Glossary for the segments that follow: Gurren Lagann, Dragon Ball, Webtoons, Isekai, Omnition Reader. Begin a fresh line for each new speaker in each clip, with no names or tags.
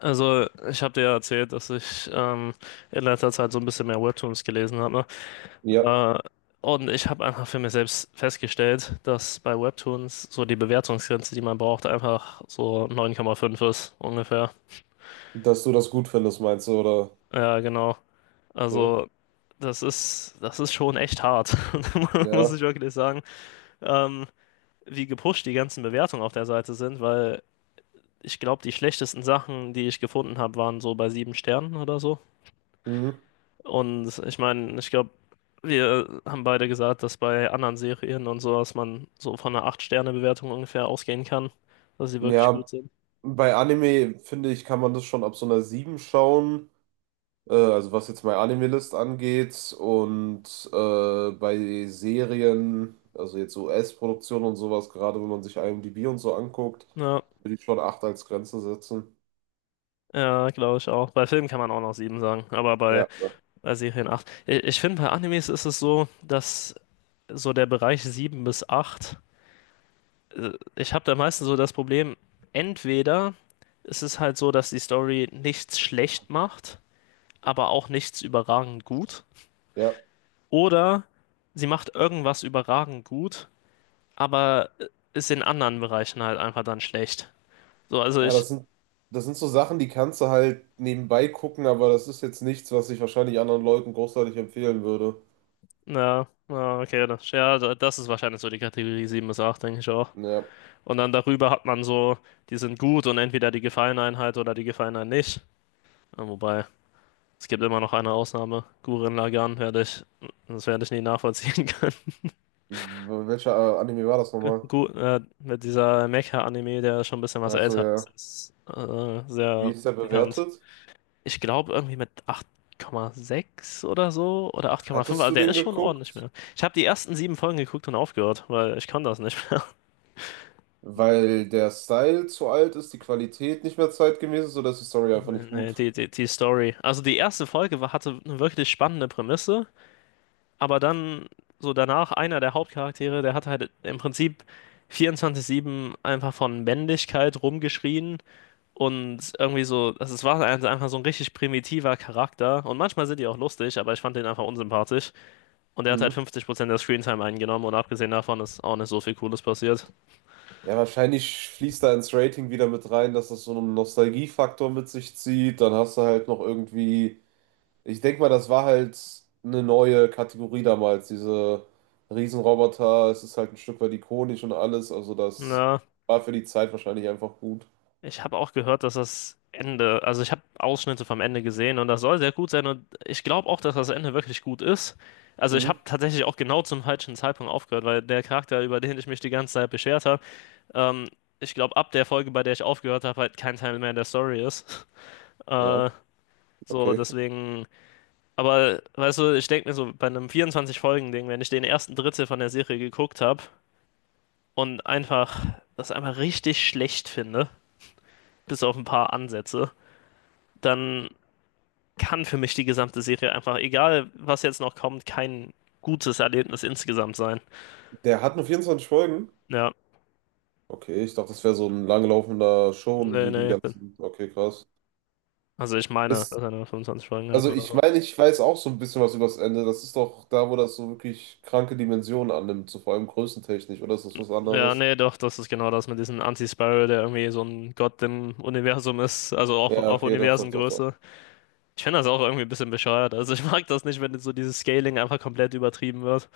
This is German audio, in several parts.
Also, ich habe dir ja erzählt, dass ich in letzter Zeit so ein bisschen mehr Webtoons gelesen habe.
Ja,
Ne? Und ich habe einfach für mich selbst festgestellt, dass bei Webtoons so die Bewertungsgrenze, die man braucht, einfach so 9,5 ist ungefähr.
dass du das gut findest, meinst du, oder?
Ja, genau.
Okay.
Also, das ist schon echt hart, muss
Ja.
ich wirklich sagen. Ähm, Wie gepusht die ganzen Bewertungen auf der Seite sind, weil ich glaube, die schlechtesten Sachen, die ich gefunden habe, waren so bei sieben Sternen oder so.
Mhm.
Und ich meine, ich glaube, wir haben beide gesagt, dass bei anderen Serien und sowas man so von einer acht Sterne Bewertung ungefähr ausgehen kann, dass sie wirklich gut
Ja,
sind.
bei Anime, finde ich, kann man das schon ab so einer 7 schauen. Also was jetzt meine Anime-List angeht. Und bei Serien, also jetzt US-Produktion und sowas, gerade wenn man sich IMDb und so anguckt,
Ja,
würde ich schon 8 als Grenze setzen.
ja, glaube ich auch. Bei Filmen kann man auch noch 7 sagen, aber bei,
Ja, ja.
bei Serien acht. Ich finde, bei Animes ist es so, dass so der Bereich 7 bis acht. Ich habe da meistens so das Problem, entweder ist es halt so, dass die Story nichts schlecht macht, aber auch nichts überragend gut.
Ja,
Oder sie macht irgendwas überragend gut, aber ist in anderen Bereichen halt einfach dann schlecht. So, also
ja,
ich,
das sind so Sachen, die kannst du halt nebenbei gucken, aber das ist jetzt nichts, was ich wahrscheinlich anderen Leuten großartig empfehlen würde.
na, na, okay, das, ja, das ist wahrscheinlich so die Kategorie 7 bis acht, denke ich auch.
Ja.
Und dann darüber hat man so, die sind gut und entweder die gefallen einem halt oder die gefallen einem nicht. Ja, wobei, es gibt immer noch eine Ausnahme. Gurren Lagann das werde ich nie nachvollziehen können.
Welcher Anime war das nochmal?
Gut, mit dieser Mecha-Anime, der schon ein bisschen was
Also
älter ist,
ja.
ist
Wie
sehr
ist der
bekannt.
bewertet?
Ich glaube, irgendwie mit 8,6 oder so oder 8,5.
Hattest
Also
du
der
den
ist schon ordentlich
geguckt?
mehr. Ich habe die ersten sieben Folgen geguckt und aufgehört, weil ich kann das nicht mehr.
Weil der Style zu alt ist, die Qualität nicht mehr zeitgemäß ist oder ist die Story einfach
Nee,
nicht
nee,
gut?
die Story. Also die erste Folge hatte eine wirklich spannende Prämisse, aber dann so danach einer der Hauptcharaktere, der hat halt im Prinzip 24/7 einfach von Männlichkeit rumgeschrien und irgendwie so, also es war einfach so ein richtig primitiver Charakter und manchmal sind die auch lustig, aber ich fand den einfach unsympathisch. Und er hat
Hm.
halt 50% der Screentime eingenommen und abgesehen davon ist auch nicht so viel Cooles passiert.
Ja, wahrscheinlich fließt da ins Rating wieder mit rein, dass das so einen Nostalgiefaktor mit sich zieht. Dann hast du halt noch irgendwie. Ich denke mal, das war halt eine neue Kategorie damals. Diese Riesenroboter, es ist halt ein Stück weit ikonisch und alles. Also, das
Na,
war für die Zeit wahrscheinlich einfach gut.
ich habe auch gehört, dass das Ende, also ich habe Ausschnitte vom Ende gesehen und das soll sehr gut sein und ich glaube auch, dass das Ende wirklich gut ist. Also ich
Mhm.
habe tatsächlich auch genau zum falschen Zeitpunkt aufgehört, weil der Charakter, über den ich mich die ganze Zeit beschert habe, ähm, ich glaube ab der Folge, bei der ich aufgehört habe, halt kein Teil mehr der Story ist.
Ja.
Äh, so,
Okay.
deswegen, aber weißt du, ich denke mir so, bei einem 24 Folgen Ding, wenn ich den ersten Drittel von der Serie geguckt habe, und einfach das einfach richtig schlecht finde, bis auf ein paar Ansätze, dann kann für mich die gesamte Serie einfach, egal was jetzt noch kommt, kein gutes Erlebnis insgesamt sein.
Der hat nur 24 Folgen?
Ja,
Okay, ich dachte, das wäre so ein langlaufender Schon
nee,
wie die
nee.
ganzen. Okay, krass.
Also ich meine,
Ist,
dass er nur 25 Folgen hat
also
oder
ich
so.
meine, ich weiß auch so ein bisschen was über das Ende. Das ist doch da, wo das so wirklich kranke Dimensionen annimmt, so vor allem größentechnisch, oder ist das was
Ja,
anderes?
nee, doch, das ist genau das mit diesem Anti-Spiral, der irgendwie so ein Gott im Universum ist, also
Ja,
auf
okay, doch, doch, doch, doch.
Universengröße. Ich finde das auch irgendwie ein bisschen bescheuert. Also ich mag das nicht, wenn so dieses Scaling einfach komplett übertrieben wird.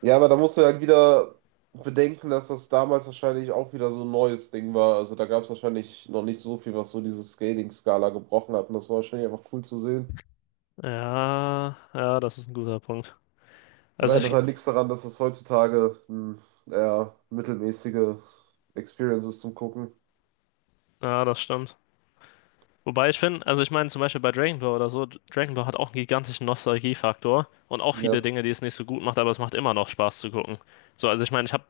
Ja, aber da musst du ja halt wieder bedenken, dass das damals wahrscheinlich auch wieder so ein neues Ding war. Also da gab es wahrscheinlich noch nicht so viel, was so diese Scaling-Skala gebrochen hat. Und das war wahrscheinlich einfach cool zu sehen.
Ja, ja, das ist ein guter Punkt.
Aber
Also
ändert
ich.
halt nichts daran, dass es heutzutage eine eher mittelmäßige Experience ist zum Gucken.
Ja, das stimmt. Wobei ich finde, also ich meine zum Beispiel bei Dragon Ball oder so, Dragon Ball hat auch einen gigantischen Nostalgiefaktor und auch
Ja.
viele Dinge, die es nicht so gut macht, aber es macht immer noch Spaß zu gucken. So, also ich meine, ich habe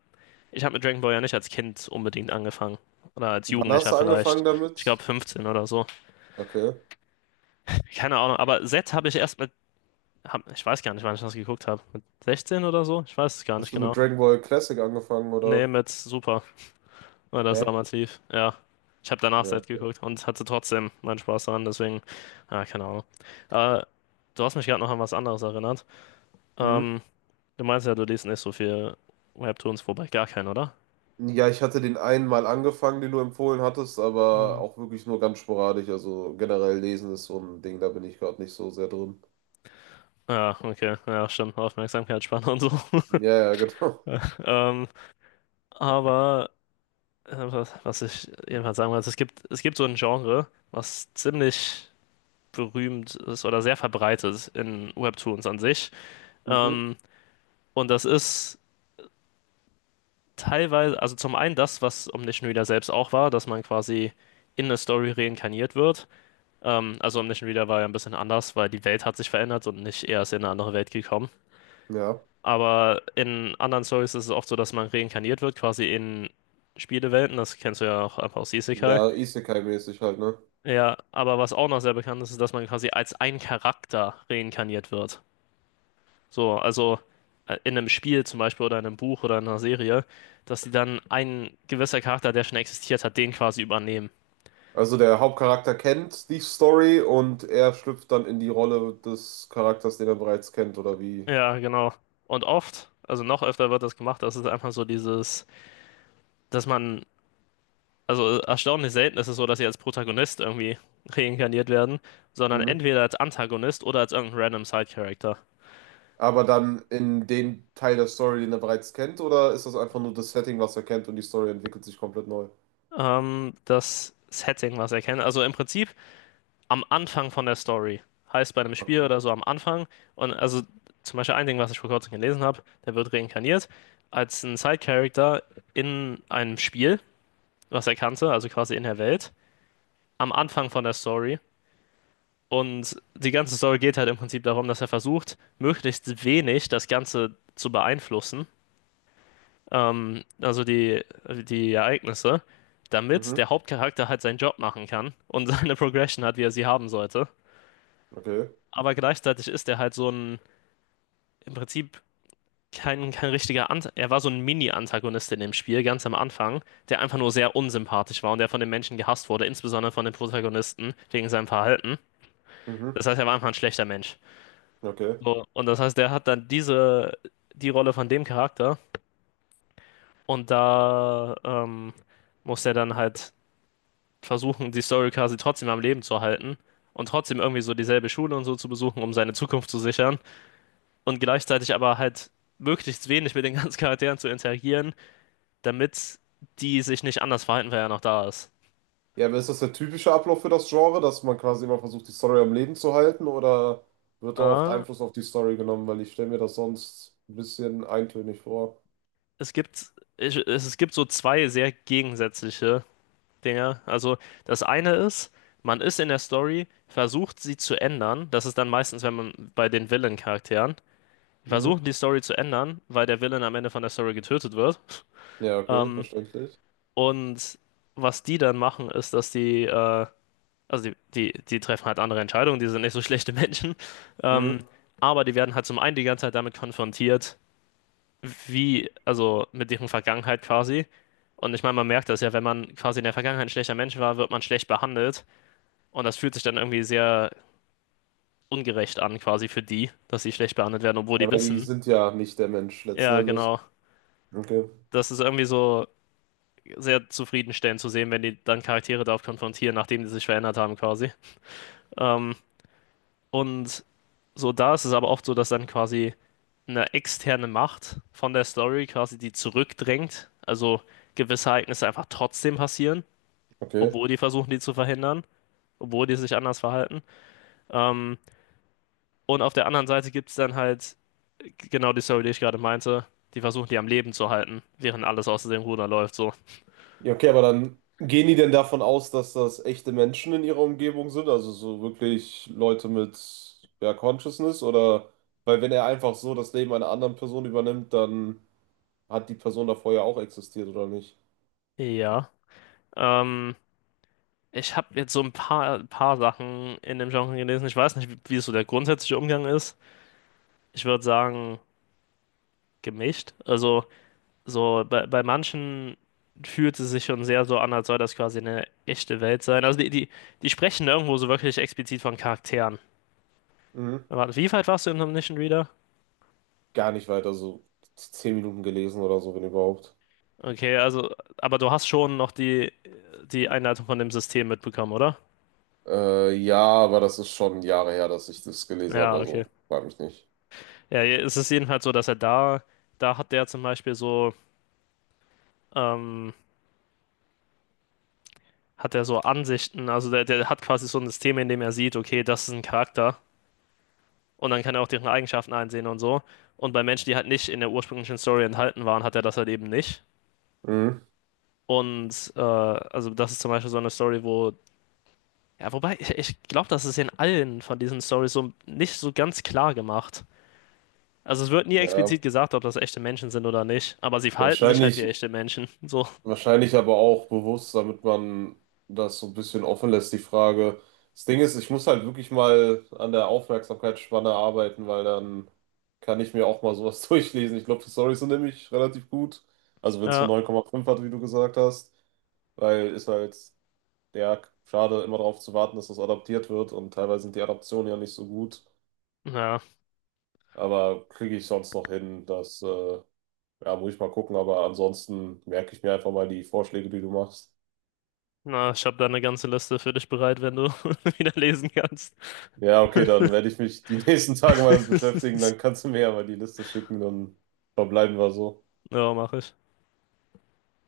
ich hab mit Dragon Ball ja nicht als Kind unbedingt angefangen. Oder als
Wann hast
Jugendlicher
du
vielleicht.
angefangen
Ich glaube
damit?
15 oder so.
Okay.
Keine Ahnung, aber Z habe ich erst ich weiß gar nicht, wann ich das geguckt habe. Mit 16 oder so? Ich weiß es gar
Hast
nicht
du mit
genau.
Dragon Ball Classic angefangen
Nee,
oder?
mit Super. War das
Hä?
damals lief, ja. Ich habe danach
Ja,
Set
okay.
geguckt und hatte trotzdem meinen Spaß daran, deswegen, ah, keine Ahnung. Aber du hast mich gerade noch an was anderes erinnert.
Mhm.
Ähm, Du meinst ja, du liest nicht so viel Webtoons, wobei gar keinen, oder?
Ja, ich hatte den einen mal angefangen, den du empfohlen hattest, aber
Ja.
auch wirklich nur ganz sporadisch. Also generell lesen ist so ein Ding, da bin ich gerade nicht so sehr drin.
Ja, okay, ja, stimmt, Aufmerksamkeitsspanne und so.
Ja, ja, genau.
Ähm, aber was ich jedenfalls sagen wollte, es gibt so ein Genre, was ziemlich berühmt ist oder sehr verbreitet in Webtoons an sich.
Mhm.
Ähm, und das ist teilweise, also zum einen das, was Omnition Reader selbst auch war, dass man quasi in eine Story reinkarniert wird. Also Omnition Reader war ja ein bisschen anders, weil die Welt hat sich verändert und nicht er ist in eine andere Welt gekommen.
Ja.
Aber in anderen Stories ist es oft so, dass man reinkarniert wird, quasi in Spielewelten. Das kennst du ja auch einfach aus Isekai.
Ja, Isekai-mäßig halt, ne?
Ja, aber was auch noch sehr bekannt ist, ist, dass man quasi als ein Charakter reinkarniert wird. So, also in einem Spiel zum Beispiel oder in einem Buch oder in einer Serie, dass die dann ein gewisser Charakter, der schon existiert hat, den quasi übernehmen.
Also der Hauptcharakter kennt die Story und er schlüpft dann in die Rolle des Charakters, den er bereits kennt, oder wie?
Ja, genau. Und oft, also noch öfter wird das gemacht, das ist einfach so dieses, dass man, also erstaunlich selten ist es so, dass sie als Protagonist irgendwie reinkarniert werden, sondern
Mhm.
entweder als Antagonist oder als irgendein random Side-Character.
Aber dann in den Teil der Story, den er bereits kennt, oder ist das einfach nur das Setting, was er kennt und die Story entwickelt sich komplett neu?
Das Setting, was er kennt. Also im Prinzip am Anfang von der Story. Heißt bei einem Spiel
Okay.
oder so am Anfang. Und also zum Beispiel ein Ding, was ich vor kurzem gelesen habe, der wird reinkarniert als ein Side-Character in einem Spiel, was er kannte, also quasi in der Welt, am Anfang von der Story. Und die ganze Story geht halt im Prinzip darum, dass er versucht, möglichst wenig das Ganze zu beeinflussen, also die, die Ereignisse, damit der
Mhm.
Hauptcharakter halt seinen Job machen kann und seine Progression hat, wie er sie haben sollte.
Okay.
Aber gleichzeitig ist er halt so ein im Prinzip kein, kein richtiger Ant er war so ein Mini-Antagonist in dem Spiel, ganz am Anfang, der einfach nur sehr unsympathisch war und der von den Menschen gehasst wurde, insbesondere von den Protagonisten, wegen seinem Verhalten.
Mhm.
Das heißt, er war einfach ein schlechter Mensch.
Okay.
So, und das heißt, der hat dann diese, die Rolle von dem Charakter und da muss er dann halt versuchen, die Story quasi trotzdem am Leben zu halten und trotzdem irgendwie so dieselbe Schule und so zu besuchen, um seine Zukunft zu sichern und gleichzeitig aber halt möglichst wenig mit den ganzen Charakteren zu interagieren, damit die sich nicht anders verhalten, wenn er noch da ist.
Ja, aber ist das der typische Ablauf für das Genre, dass man quasi immer versucht, die Story am Leben zu halten, oder wird da oft
Ah,
Einfluss auf die Story genommen? Weil ich stelle mir das sonst ein bisschen eintönig vor.
es gibt so zwei sehr gegensätzliche Dinge. Also das eine ist, man ist in der Story, versucht sie zu ändern. Das ist dann meistens, wenn man bei den Villain-Charakteren
Mhm.
versucht, die Story zu ändern, weil der Villain am Ende von der Story getötet wird.
Ja, okay,
Ähm,
verständlich.
und was die dann machen, ist, dass also die treffen halt andere Entscheidungen, die sind nicht so schlechte Menschen. Ähm,
Mhm.
aber die werden halt zum einen die ganze Zeit damit konfrontiert, wie, also mit deren Vergangenheit quasi. Und ich meine, man merkt das ja, wenn man quasi in der Vergangenheit ein schlechter Mensch war, wird man schlecht behandelt. Und das fühlt sich dann irgendwie sehr ungerecht an, quasi für die, dass sie schlecht behandelt werden, obwohl die
Ja, weil die
wissen.
sind ja nicht der Mensch letzten
Ja,
Endes.
genau.
Okay,
Das ist irgendwie so sehr zufriedenstellend zu sehen, wenn die dann Charaktere darauf konfrontieren, nachdem die sich verändert haben, quasi. Ähm, und so da ist es aber oft so, dass dann quasi eine externe Macht von der Story quasi die zurückdrängt. Also gewisse Ereignisse einfach trotzdem passieren,
okay.
obwohl die versuchen, die zu verhindern, obwohl die sich anders verhalten. Ähm, und auf der anderen Seite gibt es dann halt genau die Story, die ich gerade meinte. Die versuchen, die am Leben zu halten, während alles aus dem Ruder läuft, so.
Ja, okay, aber dann gehen die denn davon aus, dass das echte Menschen in ihrer Umgebung sind? Also so wirklich Leute mit, ja, Consciousness? Oder, weil wenn er einfach so das Leben einer anderen Person übernimmt, dann hat die Person davor ja auch existiert, oder nicht?
Ja. Ähm, Ich habe jetzt so ein paar Sachen in dem Genre gelesen. Ich weiß nicht, wie so der grundsätzliche Umgang ist. Ich würde sagen, gemischt. Also, so bei manchen fühlt es sich schon sehr so an, als soll das quasi eine echte Welt sein. Also, die sprechen irgendwo so wirklich explizit von Charakteren.
Mhm.
Warte, wie weit warst du im Omnition Reader?
Gar nicht weiter, so 10 Minuten gelesen oder so, wenn überhaupt.
Okay, also, aber du hast schon noch die, die Einleitung von dem System mitbekommen, oder?
Ja, aber das ist schon Jahre her, dass ich das gelesen habe,
Ja, okay.
also frag mich nicht.
Ja, Es ist jedenfalls so, dass er da hat der zum Beispiel so, ähm, hat er so Ansichten, also der hat quasi so ein System, in dem er sieht, okay, das ist ein Charakter und dann kann er auch deren Eigenschaften einsehen und so. Und bei Menschen, die halt nicht in der ursprünglichen Story enthalten waren, hat er das halt eben nicht.
Mhm.
Und also das ist zum Beispiel so eine Story, wo Ja, wobei, ich glaube, das ist in allen von diesen Stories so nicht so ganz klar gemacht. Also es wird nie
Ja.
explizit gesagt, ob das echte Menschen sind oder nicht, aber sie
Ja,
verhalten sich halt wie
wahrscheinlich,
echte Menschen. So.
Wahrscheinlich aber auch bewusst, damit man das so ein bisschen offen lässt, die Frage. Das Ding ist, ich muss halt wirklich mal an der Aufmerksamkeitsspanne arbeiten, weil dann kann ich mir auch mal sowas durchlesen. Ich glaube, die Storys sind nämlich relativ gut. Also wenn es nur
Ja,
9,5 hat, wie du gesagt hast, weil ist halt, ja, schade, immer darauf zu warten, dass das adaptiert wird und teilweise sind die Adaptionen ja nicht so gut.
ja.
Aber kriege ich sonst noch hin, das, ja, muss ich mal gucken. Aber ansonsten merke ich mir einfach mal die Vorschläge, die du machst.
Na, ich habe da eine ganze Liste für dich bereit, wenn du wieder lesen kannst.
Ja, okay, dann werde ich mich die nächsten Tage mal damit beschäftigen. Dann kannst du mir ja mal die Liste schicken, dann verbleiben wir so.
Ja, mache ich.